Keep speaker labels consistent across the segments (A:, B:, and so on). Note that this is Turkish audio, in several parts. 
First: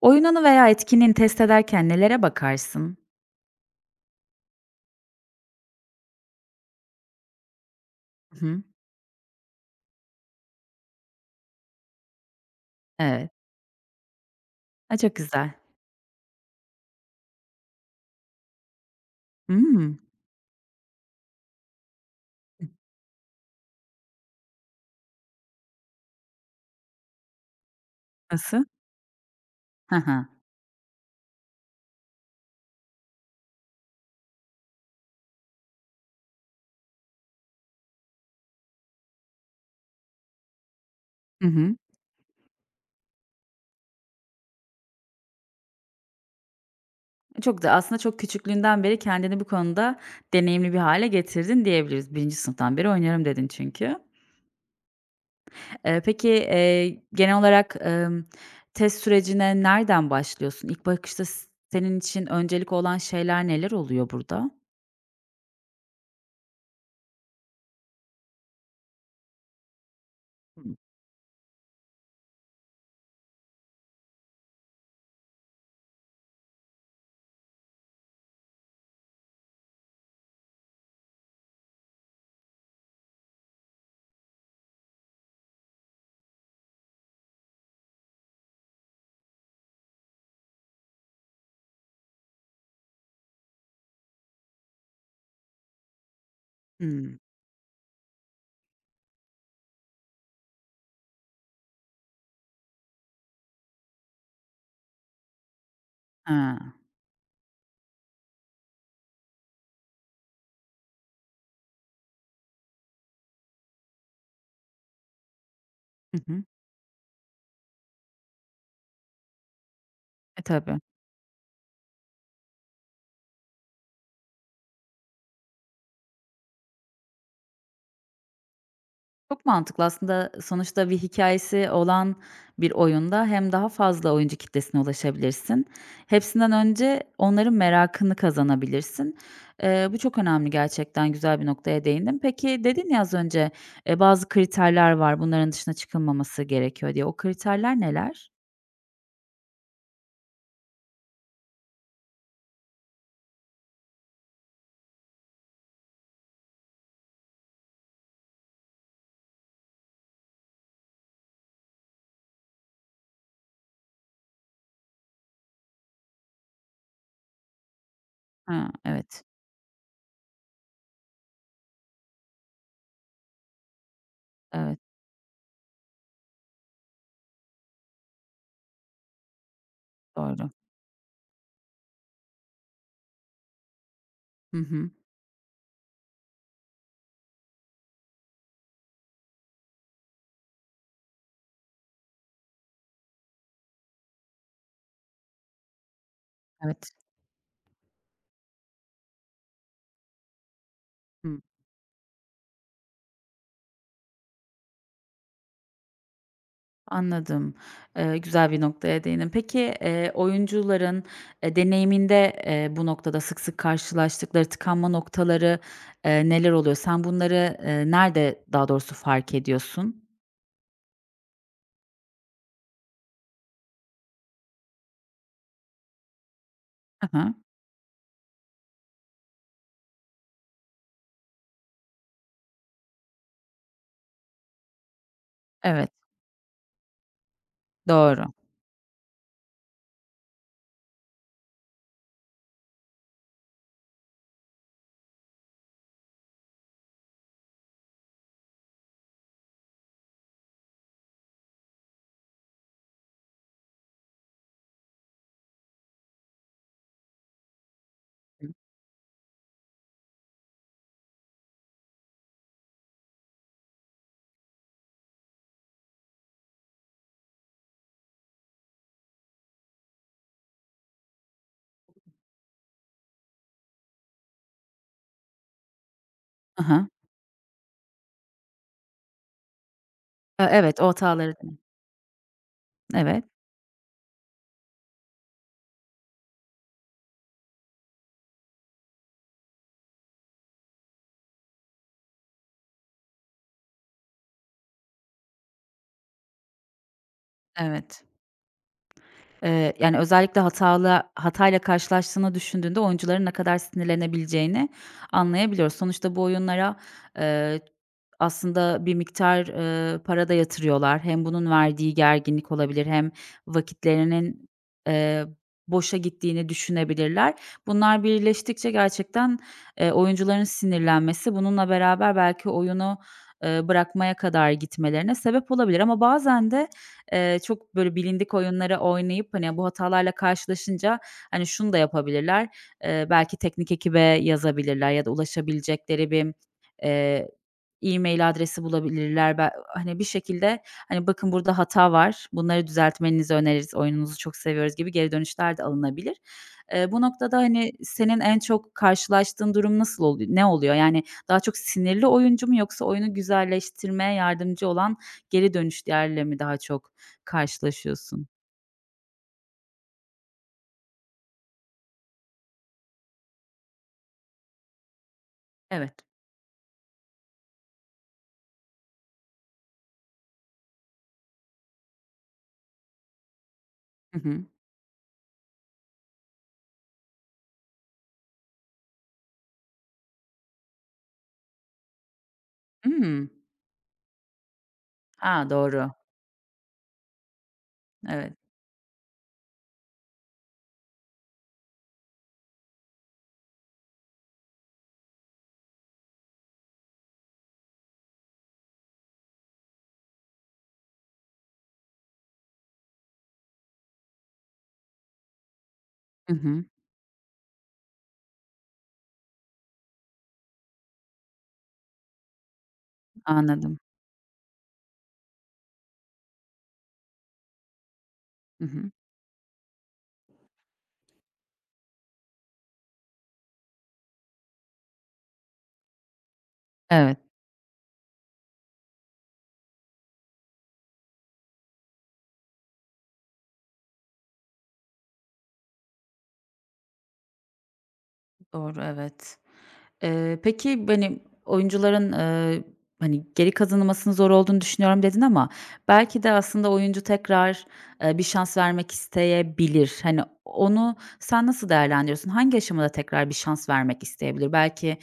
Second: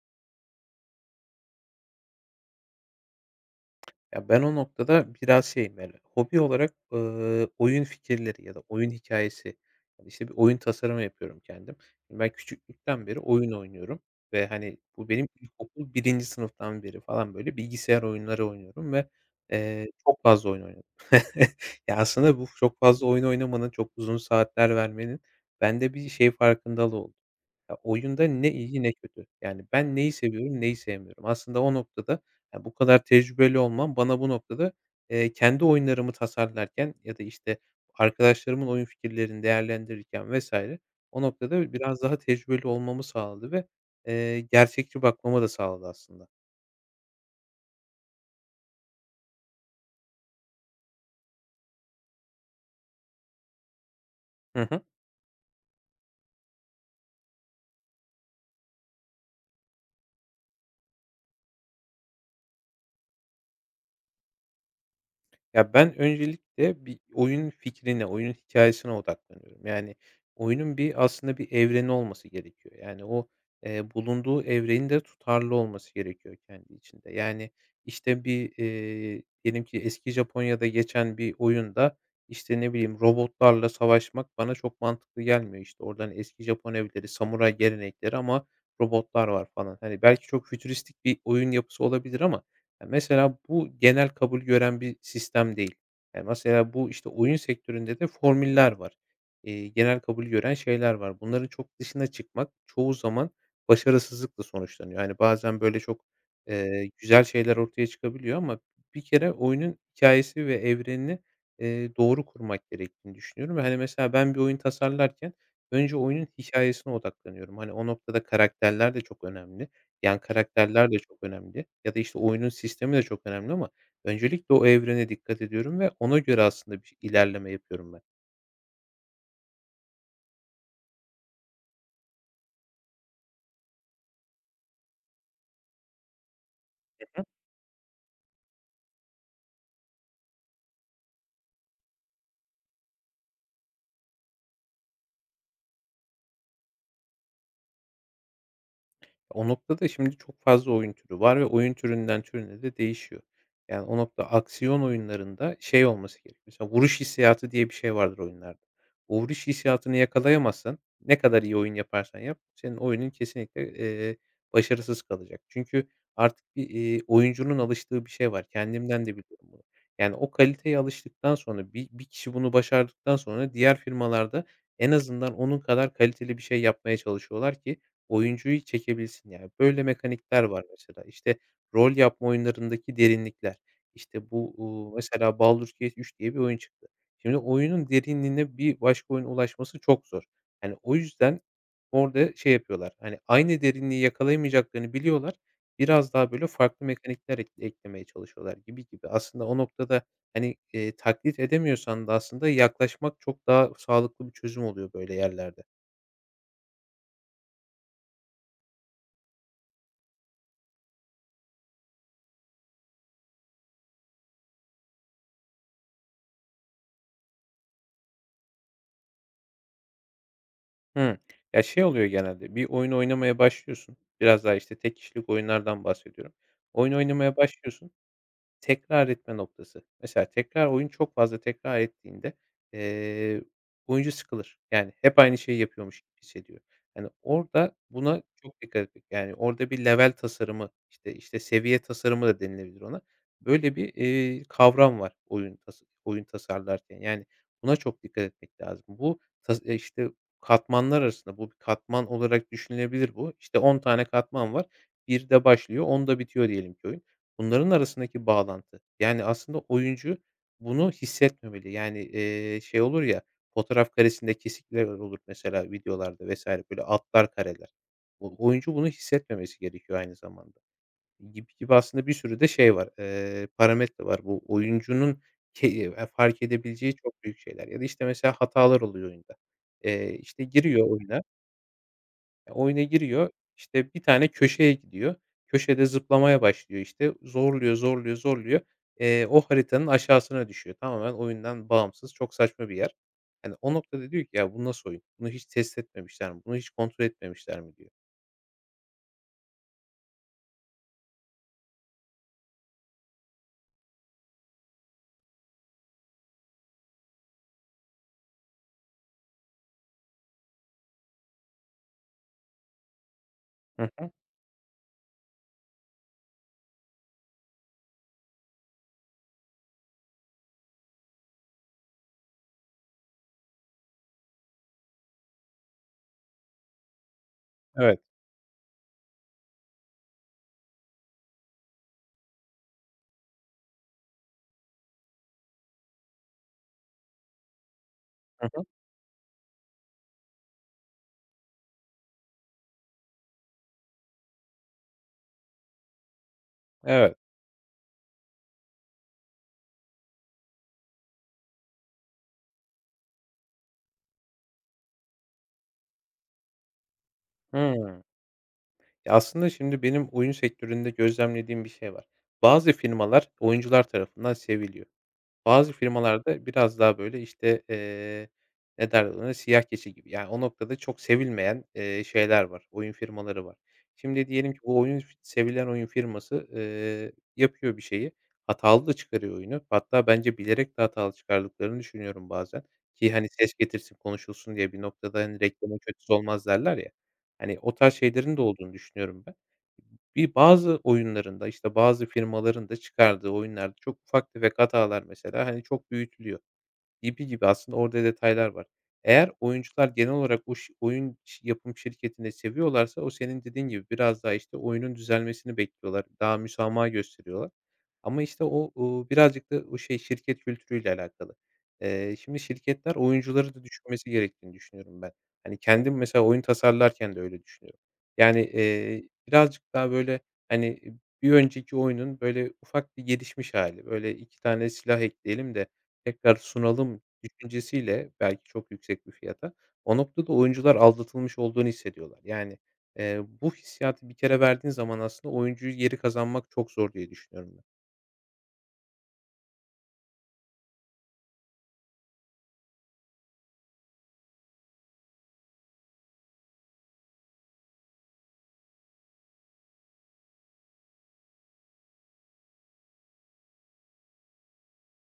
A: Oyununu veya etkinliğini test ederken nelere bakarsın?
B: Ya, ben o noktada biraz şeyim, yani, hobi olarak, oyun fikirleri
A: Hı
B: ya
A: hı.
B: da oyun hikayesi hani, işte, bir oyun tasarımı yapıyorum kendim. Şimdi ben küçüklükten beri
A: Evet.
B: oyun oynuyorum ve, hani,
A: A,
B: bu
A: çok
B: benim
A: güzel.
B: ilkokul birinci sınıftan beri falan, böyle, bilgisayar oyunları oynuyorum ve,
A: Hımm.
B: çok fazla oyun oynadım. Ya, aslında bu çok fazla oyun oynamanın, çok uzun saatler vermenin bende bir şey farkındalığı oldu. Ya, oyunda ne
A: Nasıl?
B: iyi ne kötü. Yani
A: Hı
B: ben neyi
A: hı.
B: seviyorum, neyi sevmiyorum. Aslında o noktada, ya, bu kadar tecrübeli olmam bana bu noktada, kendi oyunlarımı tasarlarken ya da, işte, arkadaşlarımın oyun fikirlerini değerlendirirken vesaire o
A: Hı
B: noktada
A: hı.
B: biraz daha tecrübeli olmamı sağladı ve, gerçekçi bakmama da sağladı aslında.
A: Çok da aslında çok küçüklüğünden beri kendini bu konuda deneyimli bir hâle getirdin diyebiliriz. Birinci sınıftan beri oynarım dedin çünkü.
B: Hı hı.
A: Peki, genel olarak, test sürecine nereden başlıyorsun? İlk bakışta senin için öncelik olan şeyler neler oluyor burada?
B: Ya, ben öncelikle bir oyun fikrine, oyunun hikayesine odaklanıyorum. Yani,
A: Hıı.
B: oyunun bir aslında bir evreni olması gerekiyor. Yani, o, bulunduğu evrenin de tutarlı olması gerekiyor kendi içinde. Yani, işte, bir, diyelim ki eski Japonya'da geçen bir oyunda, işte, ne bileyim, robotlarla savaşmak bana çok mantıklı gelmiyor. İşte, oradan eski Japon evleri, samuray gelenekleri ama robotlar var falan. Hani, belki çok fütüristik bir oyun yapısı olabilir ama mesela bu genel kabul gören bir sistem değil. Ya, mesela bu, işte,
A: Hımm.
B: oyun sektöründe de formüller var. Genel kabul gören şeyler var. Bunların çok dışına çıkmak çoğu zaman başarısızlıkla sonuçlanıyor. Yani bazen böyle çok,
A: Ha.
B: güzel şeyler ortaya çıkabiliyor ama bir kere oyunun hikâyesi ve evrenini, doğru kurmak gerektiğini düşünüyorum ve, hani, mesela ben bir oyun tasarlarken önce
A: Hı
B: oyunun
A: hı.
B: hikayesine odaklanıyorum. Hani, o noktada karakterler de çok önemli. Yani,
A: E, tabii.
B: karakterler de çok önemli ya da, işte, oyunun sistemi de çok önemli ama öncelikle o evrene dikkat ediyorum ve ona göre aslında bir ilerleme yapıyorum ben.
A: Çok mantıklı, aslında sonuçta bir hikâyesi olan bir oyunda hem daha fazla oyuncu kitlesine ulaşabilirsin. Hepsinden önce onların merakını kazanabilirsin. Bu çok önemli gerçekten, güzel bir noktaya değindin. Peki, dedin ya az önce, bazı kriterler var, bunların dışına çıkılmaması gerekiyor diye. O kriterler neler?
B: O noktada şimdi çok fazla oyun türü var ve oyun türünden türüne de değişiyor. Yani o nokta aksiyon oyunlarında şey olması gerekiyor. Mesela vuruş hissiyatı diye bir şey vardır oyunlarda. O vuruş hissiyatını yakalayamazsan ne kadar iyi oyun yaparsan yap senin oyunun kesinlikle, başarısız kalacak. Çünkü artık bir, oyuncunun alıştığı bir şey var.
A: Ha,
B: Kendimden de
A: evet.
B: biliyorum bunu. Yani o kaliteye alıştıktan sonra bir kişi bunu başardıktan sonra diğer firmalarda
A: Evet,
B: en azından onun kadar kaliteli bir şey yapmaya çalışıyorlar ki oyuncuyu çekebilsin. Yani, böyle mekanikler
A: doğru.
B: var mesela. İşte, rol yapma oyunlarındaki derinlikler. İşte, bu,
A: Hı hı.
B: mesela Baldur's Gate 3 diye bir oyun çıktı. Şimdi oyunun derinliğine bir başka oyun ulaşması çok zor. Hani, o yüzden orada şey yapıyorlar, hani, aynı derinliği yakalayamayacaklarını biliyorlar. Biraz daha, böyle, farklı
A: Evet.
B: mekanikler eklemeye çalışıyorlar gibi gibi. Aslında o noktada, hani, taklit
A: Hımm.
B: edemiyorsan da aslında yaklaşmak çok daha sağlıklı bir çözüm oluyor böyle yerlerde.
A: Anladım. Güzel bir noktaya değindin. Peki, oyuncuların, deneyiminde, bu noktada sık sık karşılaştıkları tıkanma noktaları, neler oluyor? Sen bunları, nerede, daha doğrusu, fark ediyorsun?
B: Hıı. Ya, şey oluyor genelde, bir oyun oynamaya başlıyorsun. Biraz daha, işte, tek kişilik oyunlardan bahsediyorum. Oyun
A: Hı.
B: oynamaya başlıyorsun. Tekrar etme noktası. Mesela tekrar oyun çok fazla tekrar ettiğinde, eee, oyuncu sıkılır. Yani hep aynı şeyi
A: Evet,
B: yapıyormuş gibi hissediyor. Yani orada buna
A: doğru.
B: çok dikkat etmek. Yani orada bir level tasarımı, işte seviye tasarımı da denilebilir ona. Böyle bir, kavram var oyun tasarlarken. Yani buna çok dikkat etmek lazım. Bu tas işte katmanlar arasında bu bir katman olarak düşünülebilir bu. İşte 10 tane katman var. Bir de başlıyor, on da bitiyor diyelim ki oyun. Bunların arasındaki bağlantı. Yani, aslında oyuncu bunu hissetmemeli. Yani, şey olur ya, fotoğraf karesinde kesikler olur mesela videolarda vs. böyle atlar kareler. O oyuncu bunu hissetmemesi gerekiyor aynı zamanda. Gibi gibi aslında bir sürü de şey var, parametre var. Bu oyuncunun ke fark
A: Hı hı.
B: edebileceği çok büyük şeyler ya da, işte, mesela hatalar oluyor oyunda.
A: E,
B: İşte,
A: evet, o hataları.
B: oyuna
A: Evet,
B: giriyor, işte, bir tane köşeye gidiyor. Köşede zıplamaya başlıyor, işte, zorluyor, zorluyor, zorluyor. O haritanın aşağısına düşüyor. Tamamen oyundan bağımsız, çok saçma bir yer. Yani o noktada diyor ki, "Ya, bu nasıl oyun? Bunu hiç test etmemişler mi? Bunu hiç kontrol etmemişler mi?" diyor.
A: evet. Yani, özellikle hatayla karşılaştığını düşündüğünde oyuncuların ne kadar sinirlenebileceğini anlayabiliyoruz. Sonuçta bu oyunlara, eee, aslında bir miktar, para da yatırıyorlar. Hem bunun verdiği gerginlik olabilir hem
B: Hı hı.
A: vakitlerinin, eee, boşa gittiğini düşünebilirler. Bunlar birleştikçe gerçekten, oyuncuların sinirlenmesi, bununla beraber belki oyunu, bırakmaya kadar gitmelerine sebep olabilir ama bazen de, çok böyle
B: Evet.
A: bilindik oyunları oynayıp, hani, bu hatalarla karşılaşınca, hani, şunu da yapabilirler, belki teknik ekibe yazabilirler ya da ulaşabilecekleri bir, eee, e-mail
B: Hı
A: adresi
B: hı.
A: bulabilirler. Hani, bir şekilde, hani, "Bakın burada hata var, bunları düzeltmenizi öneririz, oyununuzu çok seviyoruz." gibi geri dönüşler de alınabilir. Bu
B: Evet.
A: noktada, hani, senin en çok karşılaştığın durum nasıl oluyor? Ne oluyor? Yani daha çok sinirli oyuncu mu, yoksa oyunu güzelleştirmeye yardımcı olan geri dönüşlerle mi daha çok
B: Hımm.
A: karşılaşıyorsun?
B: Ya, aslında şimdi benim oyun sektöründe gözlemlediğim bir şey var. Bazı firmalar oyuncular tarafından seviliyor. Bazı
A: Evet.
B: firmalarda biraz daha, böyle, işte, ne derler ona, siyah keçi gibi. Yani, o noktada çok sevilmeyen, şeyler var, oyun firmaları var.
A: Hı
B: Şimdi
A: hı.
B: diyelim ki bu oyun sevilen oyun firması, yapıyor bir şeyi, hatalı da çıkarıyor oyunu. Hatta bence bilerek de hatalı çıkardıklarını düşünüyorum bazen ki, hani,
A: Hımm.
B: ses getirsin, konuşulsun diye bir noktada, hani,
A: Ha,
B: "Reklamın
A: doğru.
B: kötüsü olmaz." derler ya. Hani, o tarz
A: Evet.
B: şeylerin de olduğunu düşünüyorum ben. Bazı oyunlarında işte, bazı firmaların da çıkardığı oyunlarda çok ufak tefek hatalar mesela, hani, çok büyütülüyor. Gibi gibi aslında orada detaylar var. Eğer oyuncular genel olarak o oyun ş yapım şirketini seviyorlarsa o senin dediğin gibi biraz daha, işte, oyunun düzelmesini bekliyorlar.
A: Hı
B: Daha
A: hı.
B: müsamaha gösteriyorlar. Ama, işte, o, birazcık da o şey şirket kültürüyle alakalı. Şimdi şirketler oyuncuları da
A: Anladım.
B: düşünmesi gerektiğini düşünüyorum ben. Hani, kendim mesela oyun tasarlarken de öyle düşünüyorum. Yani,
A: Hı hı.
B: birazcık daha, böyle, hani, bir önceki oyunun, böyle, ufak bir gelişmiş hali, böyle 2 tane silah ekleyelim de tekrar sunalım
A: Evet.
B: düşüncesiyle belki çok yüksek bir fiyata, o noktada oyuncular aldatılmış olduğunu hissediyorlar. Yani, bu hissiyatı bir kere verdiğin zaman aslında oyuncuyu geri kazanmak çok zor diye düşünüyorum ben.
A: Doğru, evet. Peki, hani, oyuncuların, hani, geri kazanılmasının zor olduğunu düşünüyorum dedin ama belki de aslında oyuncu tekrar, bir şans vermek isteyebilir. Hani, onu sen nasıl değerlendiriyorsun? Hangi aşamada tekrar bir şans vermek isteyebilir? Belki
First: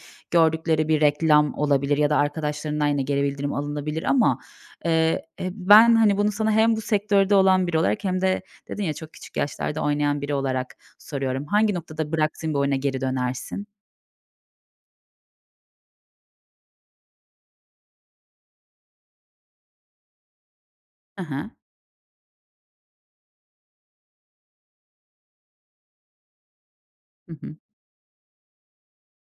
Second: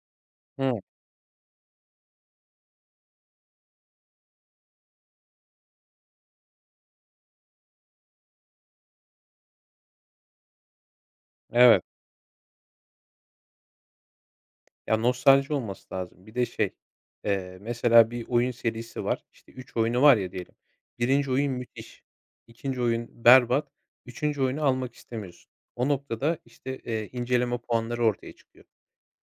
B: Hıı,
A: gördükleri bir reklam olabilir ya da arkadaşlarından yine geri bildirim alınabilir ama, ben, hani, bunu sana hem bu sektörde olan biri olarak hem de, dedin ya, çok küçük yaşlarda oynayan biri olarak soruyorum. Hangi
B: evet.
A: noktada bıraksın bir oyuna geri dönersin?
B: Ya, nostalji olması lazım. Bir de şey, mesela bir oyun serisi var. İşte 3 oyunu var ya diyelim. Birinci
A: Hı.
B: oyun müthiş, 2'nci oyun berbat, üçüncü oyunu almak istemiyorsun. O noktada, işte,
A: Hı hı.
B: inceleme puanları ortaya çıkıyor.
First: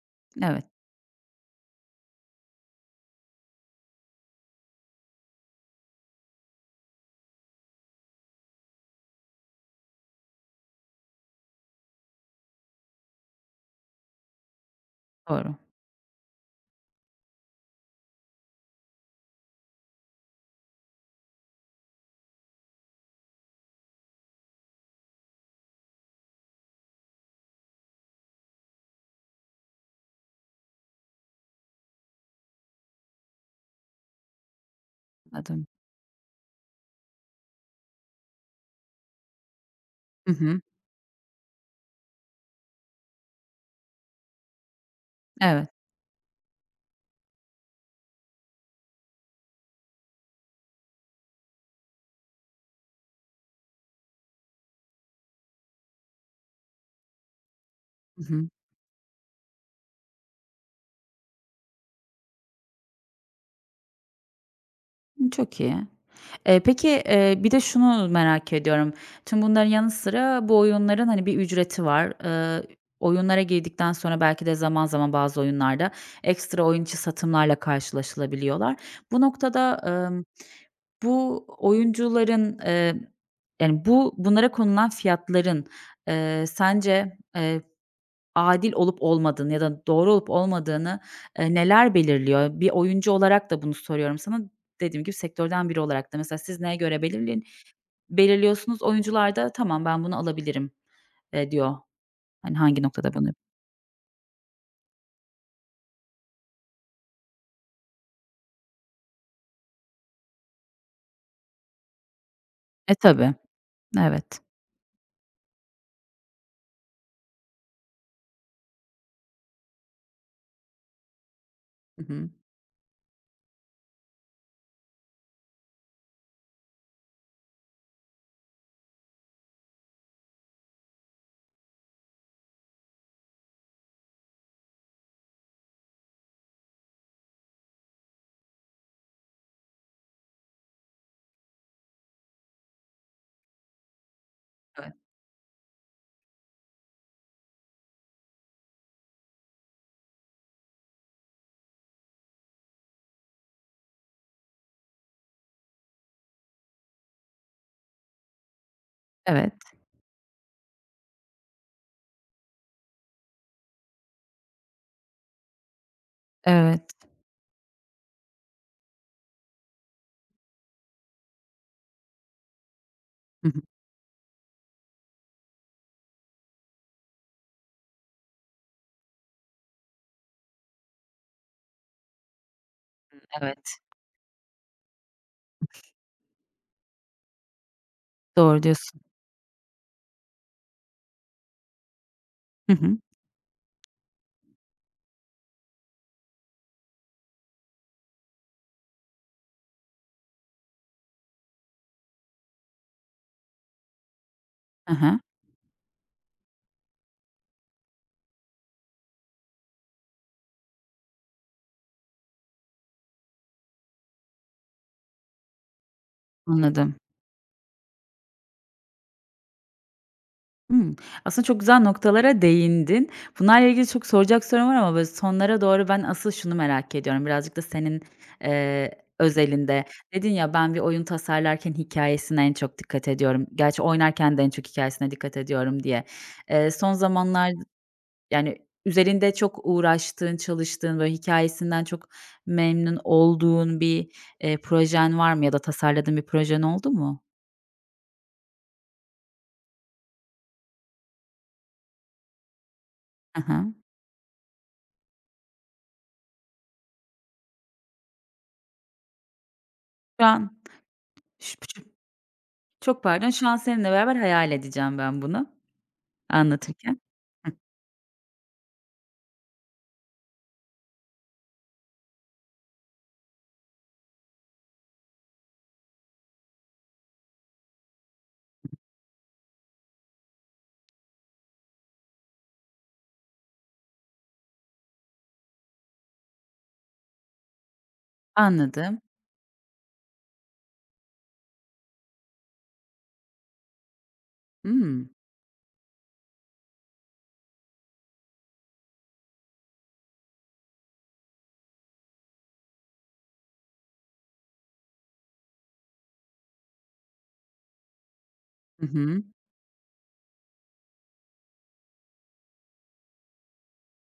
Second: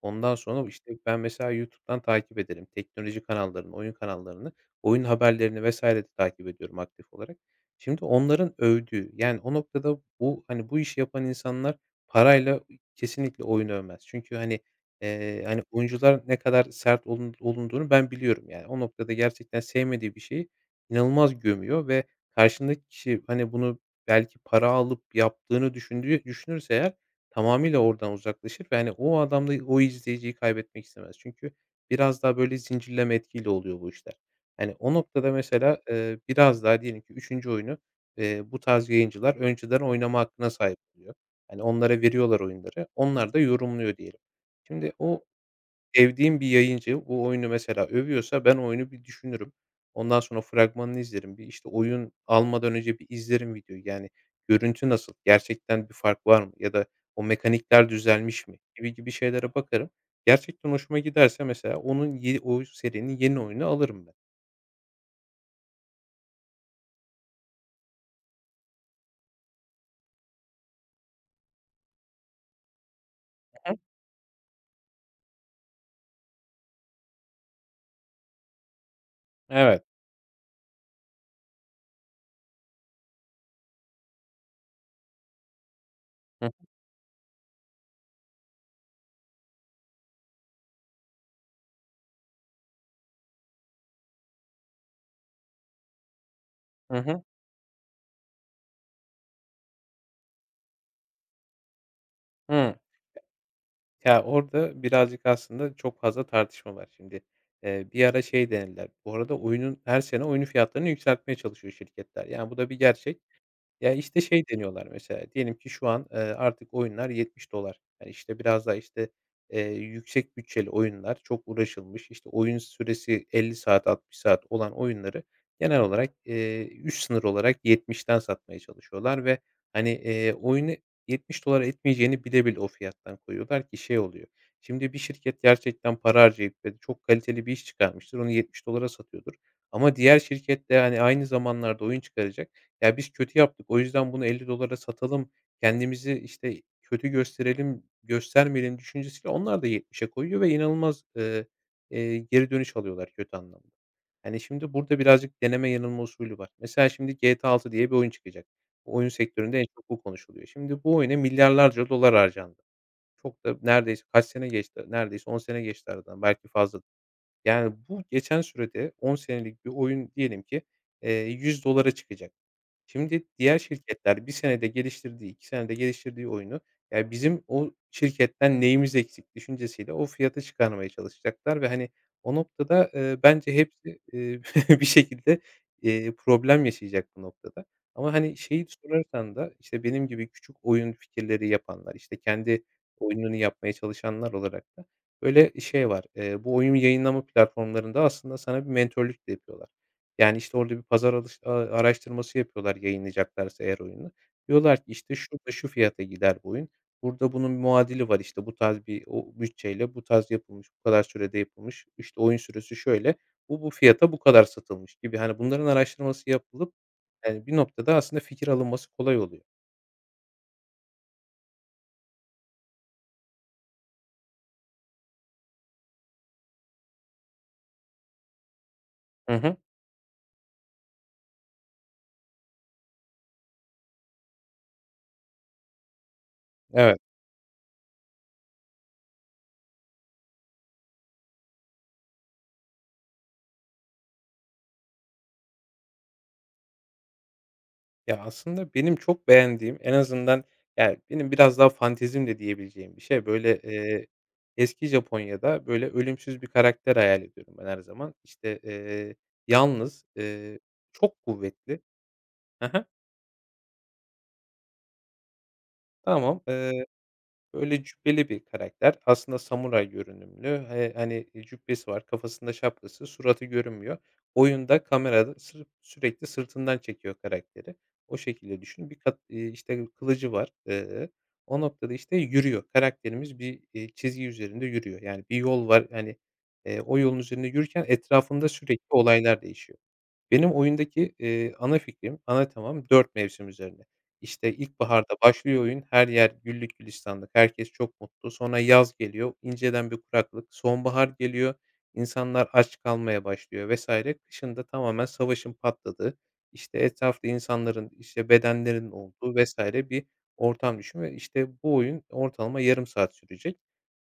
B: Ondan
A: Evet,
B: sonra, işte, ben mesela YouTube'dan takip ederim. Teknoloji kanallarını, oyun kanallarını, oyun haberlerini vesaire de takip ediyorum aktif olarak. Şimdi onların övdüğü, yani, o noktada bu, hani, bu işi yapan insanlar parayla kesinlikle oyun övmez. Çünkü, hani,
A: doğru.
B: hani, oyuncular ne kadar sert olunduğunu ben biliyorum. Yani, o noktada gerçekten sevmediği bir şeyi inanılmaz gömüyor ve karşındaki kişi, hani, bunu belki para alıp yaptığını düşünürse eğer tamamıyla oradan uzaklaşır ve, hani, o adam da o izleyiciyi kaybetmek istemez. Çünkü biraz daha, böyle, zincirleme etkiyle oluyor bu işler. Hani, o noktada
A: Adım
B: mesela, biraz daha diyelim ki üçüncü oyunu, bu tarz yayıncılar önceden oynama
A: Hı
B: hakkına
A: hı.
B: sahip oluyor. Hani, onlara veriyorlar oyunları, onlar da yorumluyor diyelim. Şimdi o
A: Evet.
B: sevdiğim bir yayıncı bu oyunu mesela övüyorsa ben oyunu bir düşünürüm. Ondan sonra fragmanını izlerim. Bir, işte, oyun almadan önce bir izlerim videoyu. Yani görüntü nasıl? Gerçekten bir fark var mı? Ya da o mekanikler
A: Hı
B: düzelmiş
A: hı.
B: mi? Gibi gibi şeylere bakarım. Gerçekten hoşuma giderse mesela onun ye o serinin yeni oyunu alırım ben.
A: Çok iyi. Peki, bir de şunu merak ediyorum. Tüm bunların yanı sıra bu oyunların, hani, bir ücreti var. Oyunlara
B: Hı hı.
A: girdikten sonra belki de zaman zaman bazı oyunlarda ekstra oyun içi satımlarla karşılaşılabiliyorlar. Bu noktada,
B: Evet.
A: emm, bu oyuncuların, yani, bunlara konulan fiyatların,
B: Hı hı.
A: sence, adil olup olmadığını ya da doğru olup olmadığını, neler belirliyor? Bir oyuncu olarak da bunu soruyorum sana. Dediğim gibi, sektörden biri olarak da, mesela siz neye
B: Hı
A: göre
B: hı.
A: belirliyorsunuz? Oyuncular da "Tamam, ben bunu alabilirim." Diyor. Hani, hangi noktada bunu.
B: Ya, orada birazcık aslında çok fazla tartışma var şimdi. Bir ara şey denediler. Bu arada her sene oyunun fiyatlarını yükseltmeye çalışıyor şirketler. Yani bu da bir
A: E,
B: gerçek.
A: tabii.
B: Ya, işte,
A: Evet.
B: şey deniyorlar mesela, diyelim ki şu an, artık oyunlar $70. Yani, işte, biraz daha, işte, yüksek bütçeli oyunlar, çok
A: Hı
B: uğraşılmış,
A: hı.
B: işte, oyun süresi 50 saat, 60 saat olan oyunları genel olarak, üst sınır olarak 70'ten satmaya çalışıyorlar ve, hani, oyunu $70 etmeyeceğini bile bile o fiyattan koyuyorlar ki şey oluyor. Şimdi bir şirket gerçekten para harcayıp ve çok kaliteli bir iş çıkarmıştır, onu $70'e satıyordur ama diğer şirket de, hani, aynı zamanlarda oyun çıkaracak. Ya, biz kötü yaptık, o yüzden bunu $50'ye
A: Evet.
B: satalım, kendimizi, işte, kötü gösterelim, göstermeyelim düşüncesiyle onlar da 70'e koyuyor ve inanılmaz, geri dönüş alıyorlar kötü anlamda. Hani, şimdi burada birazcık deneme yanılma usulü var. Mesela şimdi GTA 6 diye bir oyun çıkacak. Bu oyun
A: Evet.
B: sektöründe en çok bu konuşuluyor. Şimdi bu oyuna milyarlarca dolar harcandı. Çok da neredeyse kaç sene geçti? Neredeyse 10 sene geçti aradan, belki fazla.
A: Evet.
B: Yani, bu geçen sürede 10 senelik bir oyun diyelim ki, $100'e çıkacak. Şimdi
A: Hı
B: diğer
A: hı.
B: şirketler bir senede geliştirdiği, 2 senede geliştirdiği oyunu, ya, bizim o şirketten neyimiz eksik düşüncesiyle o fiyata çıkarmaya çalışacaklar ve, hani, o noktada, bence
A: Evet.
B: hepsi, bir şekilde, problem yaşayacak bu noktada. Ama, hani,
A: Doğru
B: şeyi
A: diyorsun.
B: sorarsan da, işte, benim gibi küçük oyun fikirleri yapanlar, işte, kendi
A: Hı hı.
B: oyununu yapmaya çalışanlar olarak da böyle şey var, bu oyun yayınlama platformlarında aslında sana bir mentörlük de yapıyorlar. Yani, işte, orada bir pazar alış a araştırması yapıyorlar yayınlayacaklarsa eğer oyunu. Diyorlar ki, işte,
A: Hı.
B: şurada şu fiyata gider bu oyun. Burada bunun muadili var, işte, bu tarz bir o bütçeyle bu tarz yapılmış, bu kadar sürede yapılmış, İşte oyun süresi şöyle, bu fiyata bu kadar satılmış gibi. Hani, bunların araştırması yapılıp,
A: Anladım.
B: yani, bir noktada aslında fikir alınması kolay oluyor.
A: Hımm. Aslında çok güzel noktalara değindin. Bunlarla ilgili çok soracak sorum var ama, böyle, sonlara doğru ben asıl şunu merak ediyorum, birazcık da senin,
B: Hı hı.
A: özelinde. Dedin ya, "Ben bir oyun tasarlarken hikayesine en çok dikkat ediyorum. Gerçi oynarken de en çok hikayesine dikkat ediyorum." diye. Son
B: Evet.
A: zamanlar, yani, üzerinde çok uğraştığın, çalıştığın, böyle, hikayesinden çok memnun olduğun bir, projen var mı ya da tasarladığın bir projen oldu mu?
B: Ya, aslında benim çok beğendiğim, en azından, yani, benim biraz daha fantezim de diyebileceğim bir şey.
A: Hı
B: Böyle,
A: hı.
B: eski Japonya'da, böyle, ölümsüz bir karakter hayal ediyorum ben her zaman. İşte, yalnız,
A: Şu an
B: çok kuvvetli. Hı.
A: Çok pardon, şu an seninle beraber hayal edeceğim ben bunu
B: Tamam.
A: anlatırken. Hıh,
B: Böyle cübbeli bir karakter. Aslında samuray görünümlü. He hani, e, cübbesi var, kafasında şapkası, suratı görünmüyor. Oyunda kamerada sırf sürekli sırtından çekiyor karakteri. O şekilde düşün. Bir kat işte kılıcı var. O noktada, işte, yürüyor. Karakterimiz bir, çizgi üzerinde yürüyor. Yani bir yol var. Yani o yolun üzerinde yürürken etrafında sürekli
A: anladım.
B: olaylar değişiyor. Benim oyundaki, ana fikrim, ana temam 4 mevsim üzerine. İşte,
A: Hımm.
B: ilkbaharda başlıyor oyun, her yer güllük gülistanlık, herkes çok mutlu. Sonra yaz geliyor, inceden bir kuraklık. Sonbahar geliyor, insanlar aç kalmaya başlıyor vesaire. Kışında tamamen savaşın patladığı, işte, etrafta insanların, işte,
A: Hı
B: bedenlerin
A: hı.
B: olduğu vesaire bir ortam düşün ve, işte, bu oyun ortalama 0,5 saat sürecek.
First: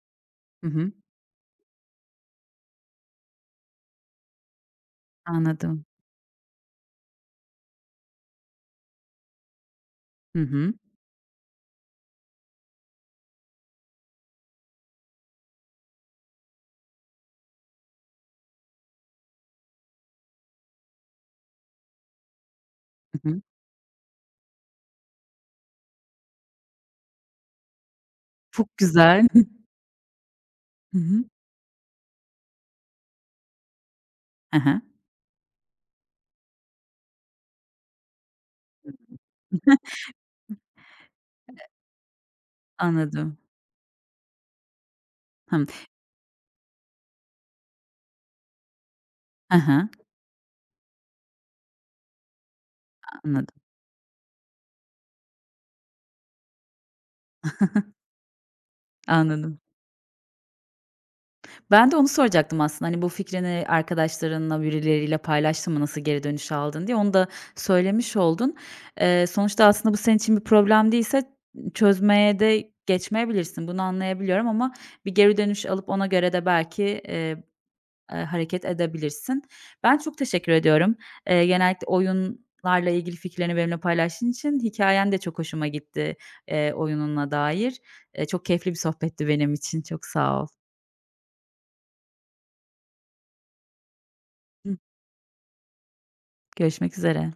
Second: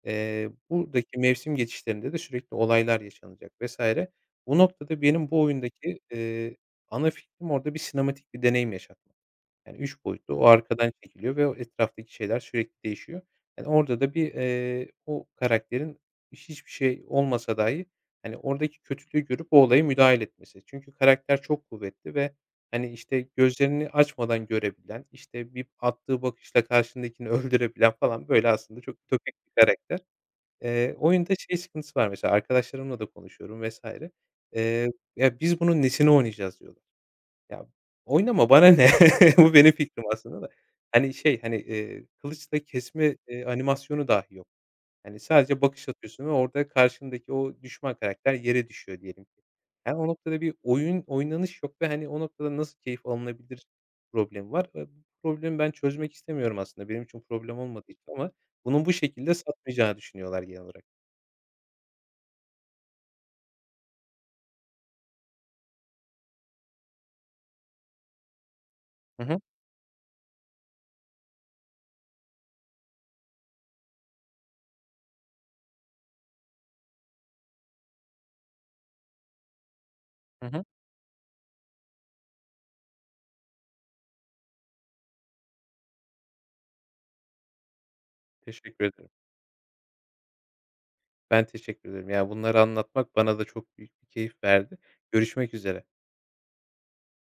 A: Hı hı.
B: Buradaki mevsim geçişlerinde de sürekli olaylar yaşanacak vesaire. O noktada benim bu
A: Anladım.
B: oyundaki, ana fikrim orada bir sinematik bir deneyim yaşatmak. Yani 3 boyutlu
A: Hı
B: o
A: hı.
B: arkadan çekiliyor ve o etraftaki şeyler sürekli değişiyor. Yani orada da bir, o karakterin hiçbir şey olmasa dahi, hani, oradaki kötülüğü görüp o olaya müdahale etmesi. Çünkü karakter çok kuvvetli ve, hani, işte,
A: Hı hı.
B: gözlerini açmadan görebilen, işte, bir attığı bakışla karşındakini öldürebilen falan, böyle,
A: Çok
B: aslında çok
A: güzel.
B: ütopik bir karakter.
A: Hı hı.
B: Oyunda şey sıkıntısı var mesela arkadaşlarımla da konuşuyorum vs.
A: Hı hı.
B: "Ya, biz bunun nesini oynayacağız?" diyorlar. Ya, oynama bana ne? Bu benim fikrim aslında da. Hani, şey, hani, kılıçla kesme,
A: Anladım.
B: animasyonu dahi yok. Hani, sadece
A: Hımm.
B: bakış atıyorsun ve orada karşındaki o düşman karakter yere düşüyor diyelim ki.
A: Hı hı.
B: Yani, o noktada bir oyun oynanış yok ve, hani, o noktada nasıl keyif
A: Anladım,
B: alınabilir problemi var. Ve bu problemi ben çözmek istemiyorum aslında. Benim için problem olmadığı için ama bunun bu şekilde
A: anladım.
B: satmayacağını düşünüyorlar genel olarak.
A: Ben de onu soracaktım aslında. Hani, bu fikrini arkadaşlarınla, birileriyle paylaştın mı, nasıl geri dönüş aldın diye, onu da söylemiş oldun.
B: Hı hı.
A: Sonuçta aslında bu senin için bir problem değilse çözmeye de geçmeyebilirsin. Bunu anlayabiliyorum ama bir geri dönüş alıp ona göre de belki, hareket edebilirsin. Ben çok
B: Hı
A: teşekkür
B: hı.
A: ediyorum. Genellikle oyunlarla ilgili fikirlerini benimle paylaştığın için. Hikayen de çok hoşuma gitti, oyununla dair. Çok keyifli bir
B: Teşekkür ederim.
A: sohbetti benim için. Çok sağ ol.
B: Ben teşekkür ederim. Ya, bunları anlatmak bana da çok büyük bir keyif
A: Hı.
B: verdi. Görüşmek üzere.
A: Görüşmek üzere.